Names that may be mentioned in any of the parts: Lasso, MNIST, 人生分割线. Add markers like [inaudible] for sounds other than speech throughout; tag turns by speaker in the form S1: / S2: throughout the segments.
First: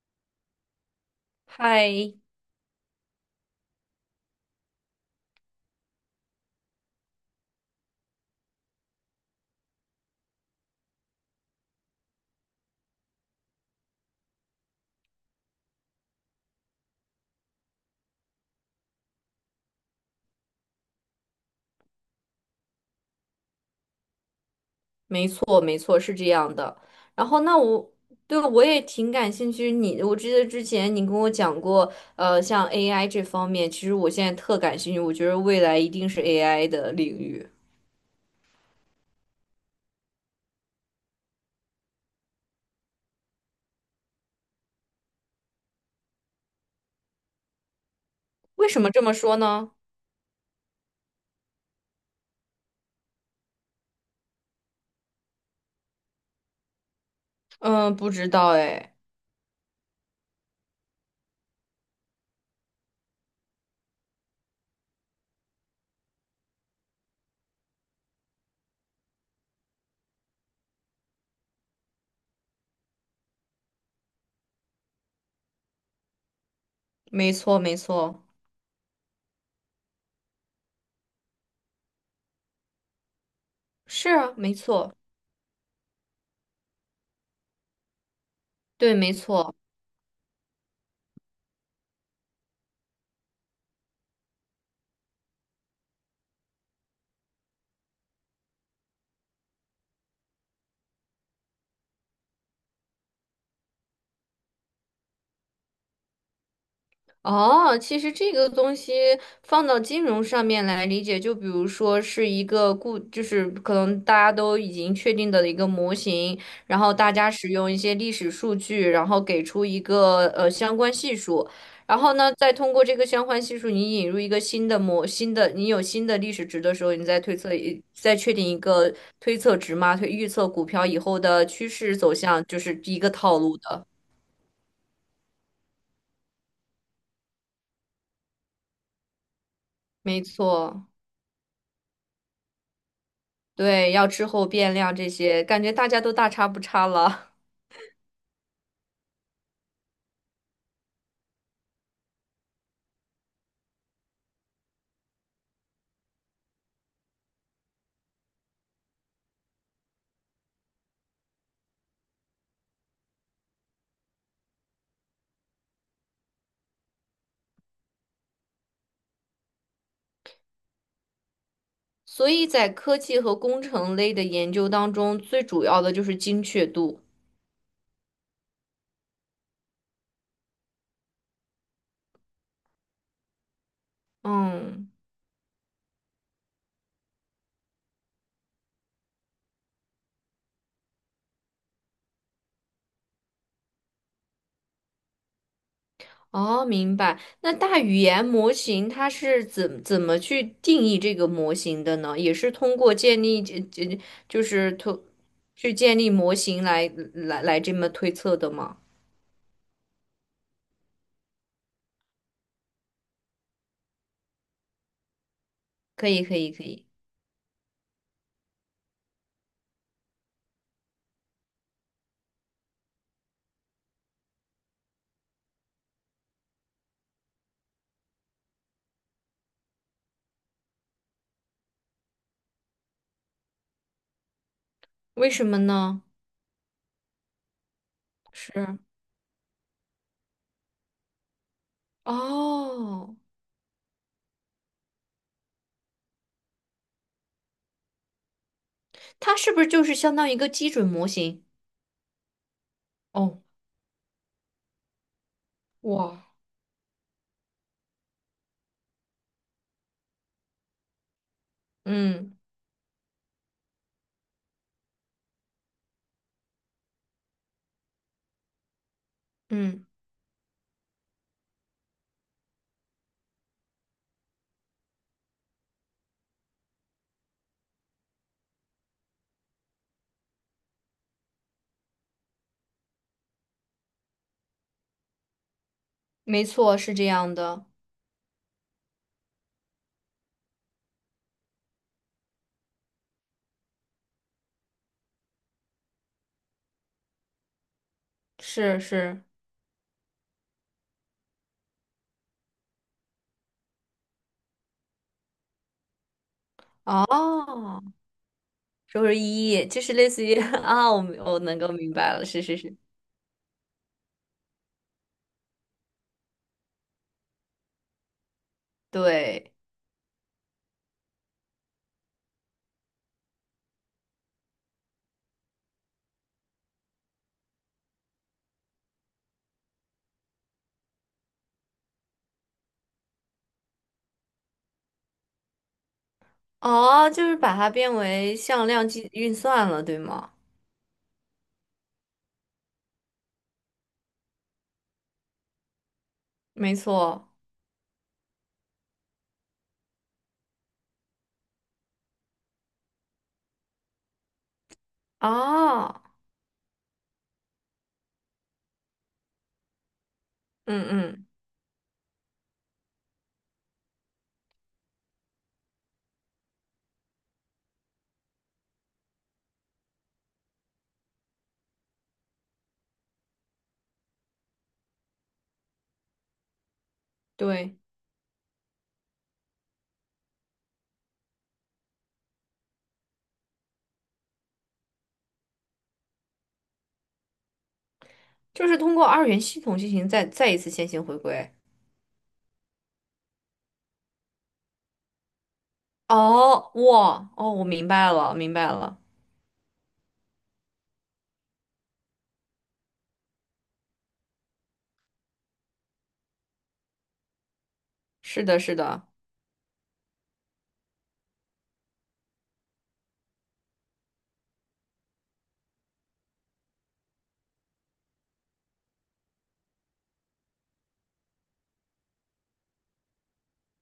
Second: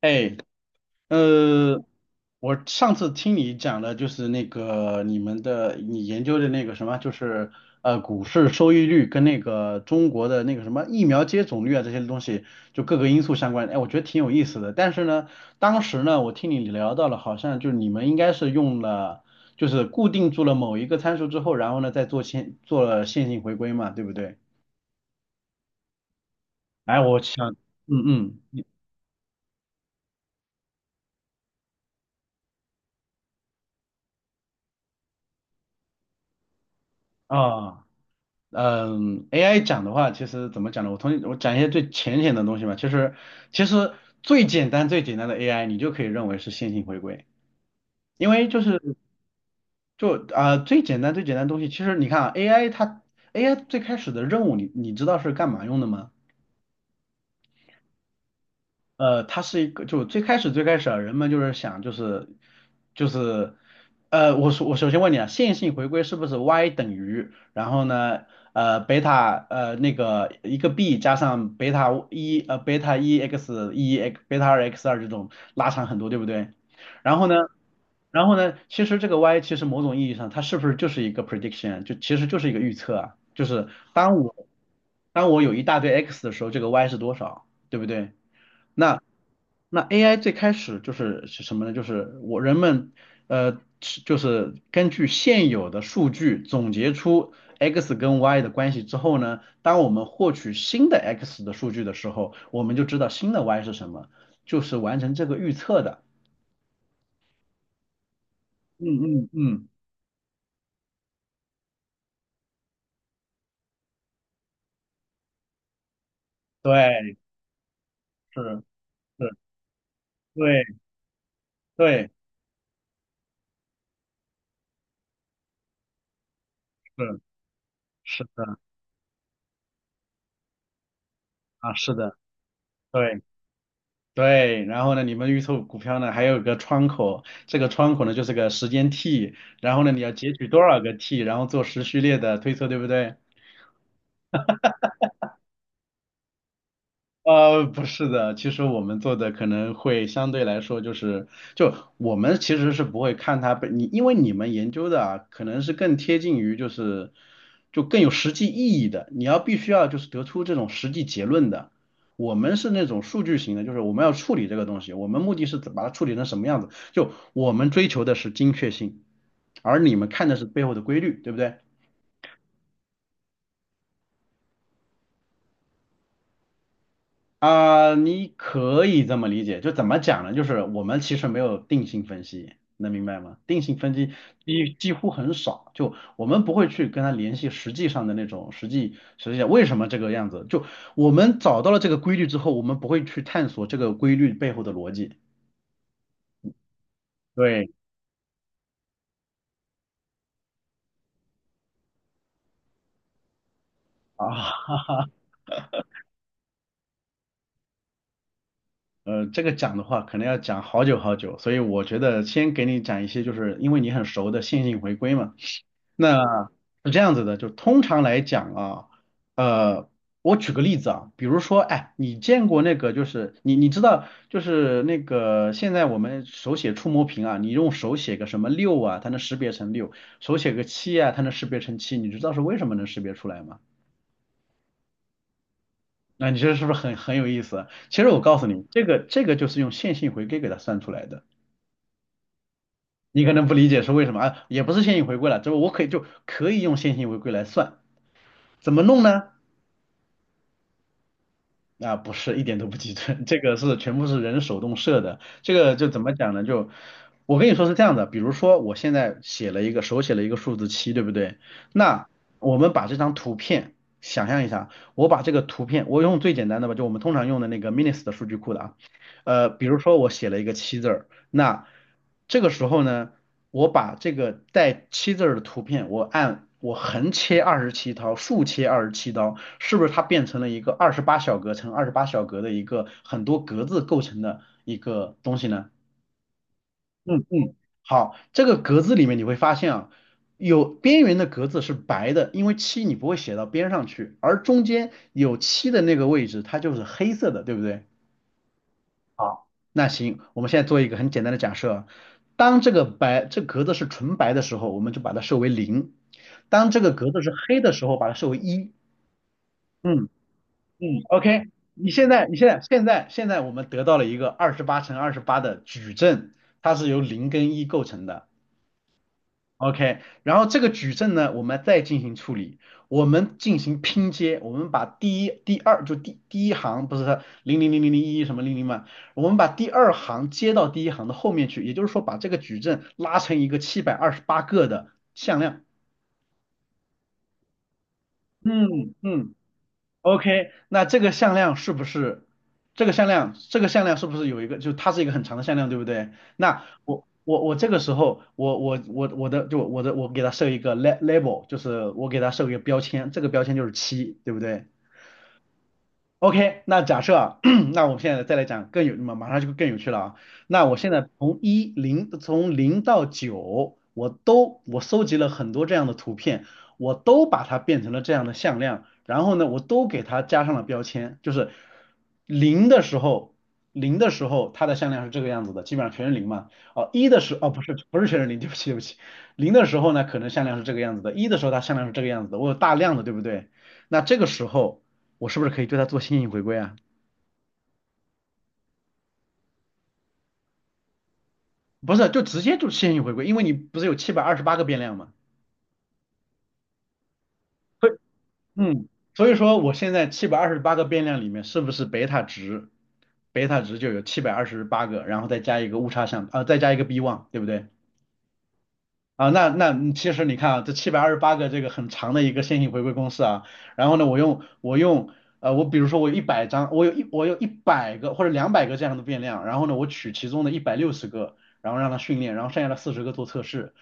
S1: 哎，呃，
S2: 嗨，
S1: 我上次听你讲的就是那个你们的你研究的那个什么，就是股市收益率跟那个中国的那个什么疫苗接种率啊这些东西，就各个因素相关。哎，我觉得挺有意思的。但是呢，当时呢，我听你聊到了，好像就是你们应该是用了，就是固定住了某一个参数之后，然后呢再做了线性回归嘛，对不对？
S2: 没错，没错，是这样的。
S1: 哎，我
S2: 然后，
S1: 想，
S2: 那我
S1: 嗯
S2: 对
S1: 嗯，你
S2: 我也挺感兴趣。你，我记得之前你跟我讲过，像 AI 这方面，其实我现在特感兴趣。我觉得未来一定是 AI 的领域。
S1: 啊。AI 讲的话，其实怎么讲呢？我讲一些最浅显的东西嘛，其实，最简单最简单的 AI，你就可以认为是线性回归，因为就
S2: 为什么
S1: 是
S2: 这么说呢？
S1: 就啊、最简单最简单的东西，其实你看啊，AI 最开始的任务你知道是干嘛用的吗？
S2: 嗯，不知道哎。
S1: 它是一个，就最开始最开始啊，人们就是想就是，我首先问你啊，线性回归是不是 y 等于，然后呢，贝塔那个一个 b 加上贝塔一 x 一 x 贝塔二 x 二这种拉长很多，对不对？然后
S2: 没
S1: 呢，
S2: 错，没错，
S1: 其实这个 y 其实某种意义上它是不是就是一个 prediction，就其实就是一个预测啊，就是
S2: 是
S1: 当
S2: 啊，
S1: 我
S2: 没错，
S1: 当我有一大堆 x 的时候，这个 y 是多少，对不对？
S2: 对，
S1: 那。
S2: 没错。
S1: 那 AI 最开始是什么呢？就是人们根据现有的数据总结出 x 跟 y 的关系之后呢，当我们获取新的 x 的数据的时候，我们就知道新的 y 是什么，就是完成这个预测的。
S2: 哦，其实这个东西
S1: 嗯嗯
S2: 放
S1: 嗯，
S2: 到金融上面来理解，就比如说是一个固，就是可能大家都已经确定的一个模型，然后大
S1: 对，
S2: 家使用一些历史
S1: 是
S2: 数据，然后
S1: 是，
S2: 给出一个相
S1: 对
S2: 关系数，然
S1: 对
S2: 后呢，再通过这个相关系数，你引入一个新的模，新的你有新的历史值的时候，你再
S1: 是
S2: 推测一，再
S1: 是
S2: 确定一
S1: 的
S2: 个推测值嘛，推预测股票以后的趋
S1: 啊，是
S2: 势走
S1: 的，
S2: 向，就是一个
S1: 对。
S2: 套路的，
S1: 对，然后呢，你们预测股票呢还有个窗口，这个窗口呢就是个时间 T，然后呢你要
S2: 没
S1: 截取多少
S2: 错。
S1: 个 T，然后做时序列的推测，对不对？
S2: 对，要滞后变量这些，感觉大家都大差不差了。
S1: 不是的，其实我们做的可能会相对来说就是，就我们其实是不会看它本你，因为你们研究的啊，可能是更贴近于就是，就更有实际意义的，你要必须要就是得出这种实际结论的。我们是那种数据型的，就是我们要处理这个东西，我们目的是把它处理成什么样子，就我们追求的是精确性，而你们看的是背后的规律，对不对？
S2: [laughs] 所以在科技和工程类的研究当中，最主要的就是精确度。
S1: 啊、你可以这么理解，就怎么讲呢？就是我们其实没有定性分析，能明白吗？定性分析几
S2: 嗯，
S1: 几乎很少，就我们不会去跟他联系实际上的那种实际上为什么这个样子。就我们找到了这个规律之后，我们不会去探索这个规律背后的逻辑。
S2: 哦，明白。那
S1: 对
S2: 大语言模型它是怎么去定义这个模型的呢？也是通过建立这这就是
S1: 啊，
S2: 通去建立模型来这么推测的吗？
S1: 这个讲的话可能要讲好久好久，所以我觉得先给你讲一些，就是因为你很熟的线性回归嘛。
S2: 可以，
S1: 那
S2: 可以，可以。
S1: 是这样子的，就通常来讲啊，呃，我举个例子啊，比如说，哎，你见过那个，就是你知道，就是那个现在我们手写触摸屏啊，你用手写个什么六啊，它能识别成六，手写个七啊，它能识别成七，你知道是为什么能识别出来吗？
S2: 为什么呢？
S1: 那你这是不是很有意思啊？其实我告诉
S2: 是
S1: 你，这个就是用线性回归给它算出来的。
S2: 哦，
S1: 你可能不理解是为什么啊，也不是线性回归了，这我可以就可以用线性回归来算，怎么弄呢？
S2: 它是不是就是相当于一个基准模型？
S1: 那不是，一点都不集中，这
S2: 哦，
S1: 个是全部是人手动设的。这个就怎么
S2: 哇，
S1: 讲呢？就我跟你说是这样的，比如说我现在写了一个手写了一个数字七，对不对？那
S2: 嗯
S1: 我们把这张图片想象一下，我把这个图片，我用最简单的吧，就我们通常用的那个 MINIS 的数据库的啊，比如
S2: 嗯，
S1: 说我写了一个七字儿，那这个时候呢，我把这个带七字儿的图片，我横切二十七刀，竖切二十七刀，是不是它变成了一个二十八小格乘二十八小格的一个很多格子构成的一个东西呢？
S2: 没错，是这
S1: 嗯
S2: 样
S1: 嗯，
S2: 的，
S1: 好，这个格子里面你会发现啊，有边缘的格子是白的，因为七你不会写到边上去，而中间有七的那个位置，它就是黑色的，对不对？
S2: 是是，
S1: 好，那行，我们现在做一个很简单的假设，当这个白这个格子是纯白的时候，我们就把它设为零；当这个格子是黑的
S2: 哦，
S1: 时候，把它设为一。
S2: 周是一夜就是
S1: 嗯
S2: 类似于 [laughs] 啊，我
S1: 嗯
S2: 明我
S1: ，OK，
S2: 能够
S1: 你
S2: 明
S1: 现
S2: 白了，
S1: 在你
S2: 是
S1: 现
S2: 是
S1: 在
S2: 是，
S1: 现在现在我们得到了一个28×28的矩阵，它是由零跟一构成的。
S2: 对，
S1: OK，然后这个矩阵呢，我们再进行处理，我们进行拼接，我们把第一、第二就第第一行不是零零零零零一什么零零嘛，我们把第二行接到第一行的后面去，也就是说把这个矩阵拉成一个七百二十八个的向量。
S2: 哦，就是把它变为向量
S1: 嗯
S2: 计
S1: 嗯，
S2: 运算了，对吗？
S1: OK，那这个向量是不是这个向量，这个向量是不是有一个，就它是一个很长的向量，对不对？那
S2: 没
S1: 我
S2: 错，
S1: 我我这个时候，我我我我的就我的我给它设一个 label，就是我给它设一个标签，这个标签就是七，对不对？
S2: 啊，
S1: OK，那假设啊，[clears throat] 那我们现在再来讲更有，马马上就更有趣了啊。那我
S2: 嗯
S1: 现在
S2: 嗯，
S1: 从零到九，我都搜集了很多这样的图片，我都把它变成了这样的向量，然后呢，我都给它加上了标签，就是零的时候，零的时候它的向量是这个样子的，基本上全是零嘛。哦，一的时候，哦不是
S2: 对，
S1: 不是全是零，对不起对不起，零的时候呢，可能向量是这个样子的，一的时候它向量是这个样子的，我有大量的，对不对？那这个时候。我是不是可以对它做线性回归啊？
S2: 就是通过二元系统进行再一次线性回归。
S1: 不是，就直接就线性回归，因为你不是有七百二十八个变量嘛？
S2: 哦，哇，哦，我明
S1: 所以
S2: 白了，明白
S1: 嗯，
S2: 了，
S1: 所以说我现在七百二十八个变量里面是不是贝塔值，贝塔值就有七百二十八个，然后再加一个误差项，再加一个 b1，对不对？
S2: 是的，是的。
S1: 啊，那其实你看啊，这七百二十八个这个很长的一个线性回归公式啊，然后呢，我比如说我有一百张，我有一百个或者200个这样的变量，然后呢，我取其中的160个，然后让它训练，然后剩下的40个做测试，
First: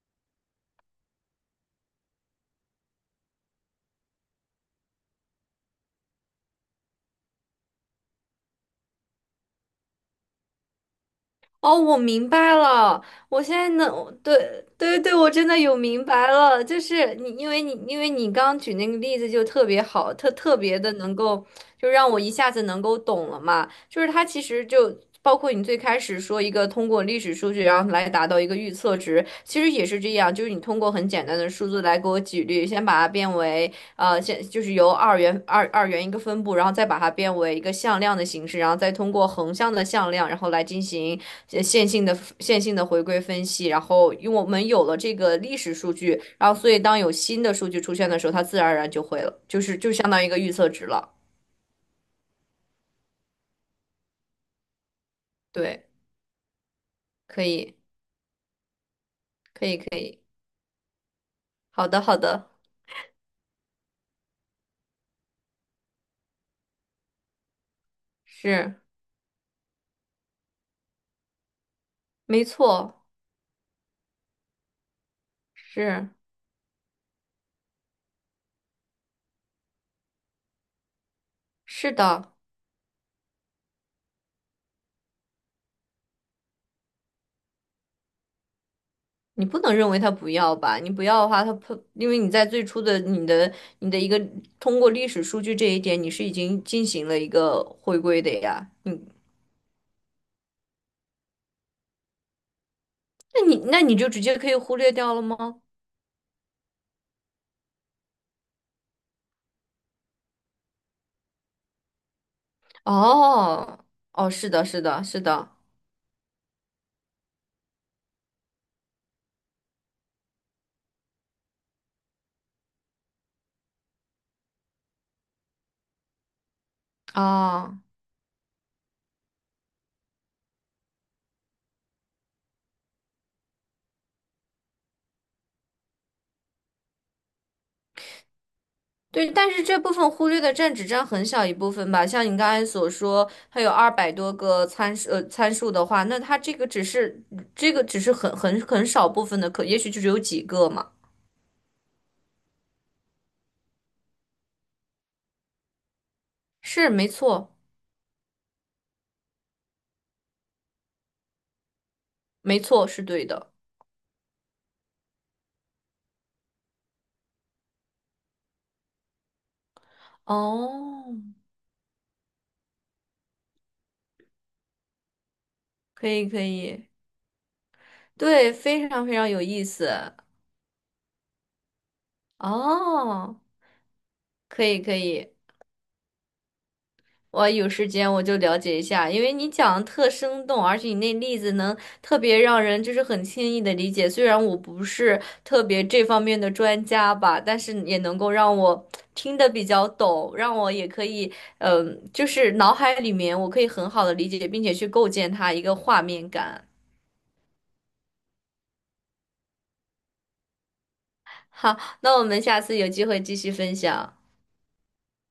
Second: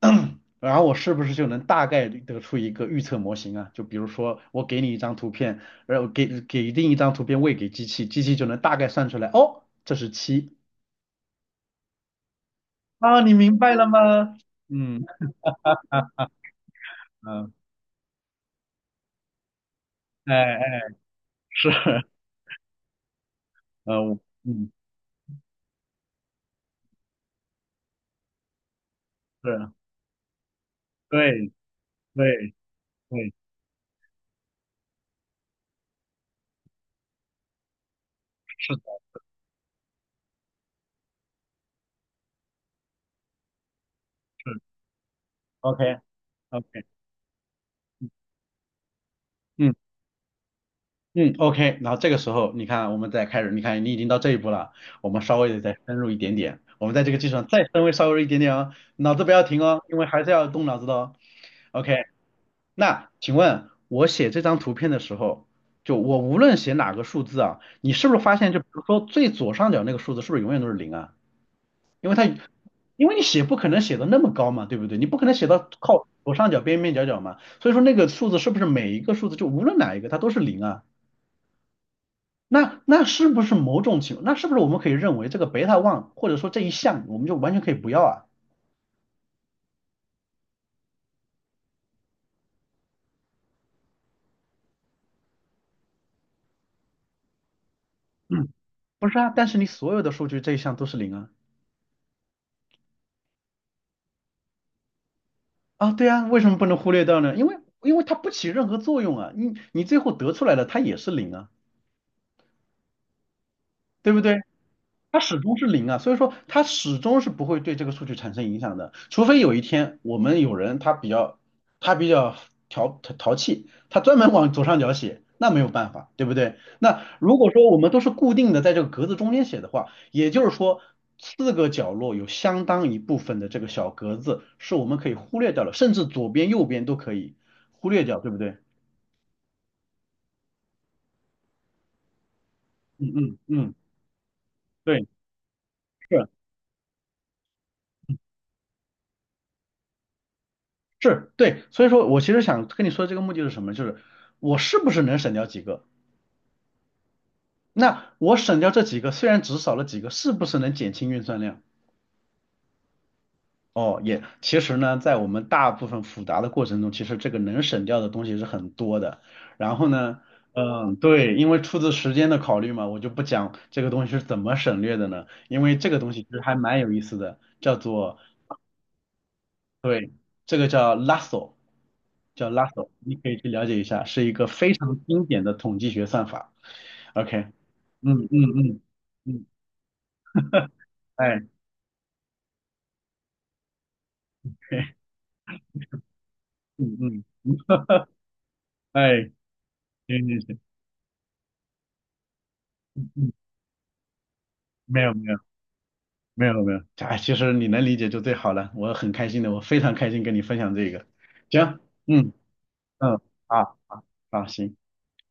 S1: [clears throat] 然后我是不是就能大概率得出一个预测模型啊？就比如说我给你一张图片，然后给定一张图片喂给机器，机器就能大概算出来，哦，这是七
S2: 哦，我明白了，
S1: 啊，你
S2: 我现
S1: 明
S2: 在
S1: 白了吗？
S2: 能，对对
S1: 嗯
S2: 对，我真的有明白了，就是你，因
S1: 嗯，
S2: 为你，因为你刚举那个例子就特别好，特
S1: 哎
S2: 特别
S1: 哎。
S2: 的能够，
S1: 是，
S2: 就让我一下子能够懂了嘛，
S1: 呃，
S2: 就是
S1: 我
S2: 它其实
S1: 嗯，
S2: 就。包括你最开始说一个通过历史数据，然后来达到一个预测值，其实
S1: 是，
S2: 也是这样，就是你通过很简单
S1: 对
S2: 的数字来给我举
S1: 对
S2: 例，先把它变
S1: 对，
S2: 为先就是由二元一个分布，然后再把它变为一个向量的形式，然
S1: 是
S2: 后再
S1: 的，
S2: 通过横向的向量，然后来进行。线性的回归分析，然后因为我
S1: 是
S2: 们有了这个历史
S1: ，OK
S2: 数据，然后所
S1: OK，
S2: 以当有新的数据出现的时候，它自然而然就会了，就
S1: 嗯
S2: 是就相当于一个预测值了。
S1: 嗯，OK，然后这个时候你看，我们再开始，你看你已经到这一步了，我们稍微的再
S2: 对，
S1: 深入一点点，我们在这个基础
S2: 可
S1: 上再
S2: 以，
S1: 深微稍微一点点哦，脑子不要停
S2: 可以，
S1: 哦，因
S2: 可
S1: 为还
S2: 以。
S1: 是要动脑子的哦。
S2: 好的，
S1: OK，
S2: 好的，
S1: 那请问我写这张图片的时候，就我无论写哪个数字啊，你是不是发现，就比
S2: 是，
S1: 如说最左上角那个数字是不是永远都是零啊？因为它
S2: 没错，
S1: 因为你写不可能写的那么高嘛，对不对？你不可能写到靠
S2: 是，
S1: 左上角边边角角嘛，所以说那个数字是不是每一个数字就无论哪一个它都是零啊？
S2: 是的。
S1: 那是不是某种情况那是不是我们可以认为这个贝塔 one 或者说这一项我们就完全可以不要啊？
S2: 你不能认为它不要吧？你不要的话，它不，因为你在最初的你的一个通过历史数据这一点，你是已经进行了一个回归的
S1: 嗯，
S2: 呀。你
S1: 不是啊，但是你所有的数据这一项都是零啊
S2: 那你就直接可以忽略掉了吗？
S1: 啊，对啊，为什么不能忽略掉呢？因为它不起任何作用啊，你最后得出来的它也是零啊，
S2: 哦，
S1: 对不
S2: 哦，
S1: 对？
S2: 是的，是的，
S1: 它
S2: 是
S1: 始
S2: 的，
S1: 终是零啊，所以说它始终是不会对这个数据产生影响的，除非有一天我们有人他比较他比较淘气，他专门往左上角写，那没有办法，对不对？那如果说我
S2: 啊，
S1: 们都是固定的在这个格子中间写的话，也就是说四个角落有相当一部分的这个小格子是我们可以忽略掉了，甚至左边右边都可以忽略掉，对不对？
S2: 对，但是这部分忽略的占只占很小一部分吧。像你刚才所
S1: 嗯
S2: 说，
S1: 嗯
S2: 它有
S1: 嗯，
S2: 200多个参
S1: 对。
S2: 数，参数的话，那
S1: 是。
S2: 它这个只是这个只是很少部分的可，也许就只有几个嘛。
S1: 是对，所以说我其实想跟你说这个目的是什么，就是我是不是能省掉几个？
S2: 是，没错，
S1: 那我省掉这几个，虽然只少了几个，是不是能减轻运算量？
S2: 没错，是对的。
S1: 哦，也其实呢，在我们大部分复杂的过程中，其实这个能省掉的东西是很多的。然后呢，嗯，
S2: 哦，
S1: 对，因为出自时间的考虑嘛，我就不讲这个东西是怎么省略的呢，因为这个
S2: 可
S1: 东西
S2: 以，
S1: 其实
S2: 可
S1: 还蛮
S2: 以，
S1: 有意思的，叫做
S2: 对，非常非常有意思。
S1: 对，这个叫 Lasso，叫 Lasso，你可以
S2: 哦，
S1: 去了解一下，是一个
S2: 可
S1: 非
S2: 以，可
S1: 常经
S2: 以。
S1: 典的统计学算法。OK，
S2: 我有时间
S1: 嗯
S2: 我
S1: 嗯
S2: 就了解
S1: 嗯
S2: 一下，因为
S1: 嗯，
S2: 你讲的特生动，而且你那例
S1: 哎，
S2: 子能特别让人就是很轻易的理解。虽然我不
S1: [laughs]
S2: 是特别这方面的专
S1: 嗯
S2: 家
S1: 嗯，
S2: 吧，但是也能够让我
S1: 哎，
S2: 听得比较
S1: 行
S2: 懂，
S1: 行
S2: 让
S1: 行，
S2: 我也可以，嗯、就是脑海里
S1: 嗯，
S2: 面我可以很好的理解，并且去
S1: 没
S2: 构
S1: 有
S2: 建
S1: 没有
S2: 它一个画面
S1: 没有
S2: 感。
S1: 没有，哎，其实你能理解就最好了，我很开心的，我非常开心跟你分享这个。
S2: 好，
S1: 行，
S2: 那我
S1: 嗯
S2: 们下次有机
S1: 嗯，
S2: 会继续
S1: 啊
S2: 分
S1: 啊，
S2: 享。
S1: 好行。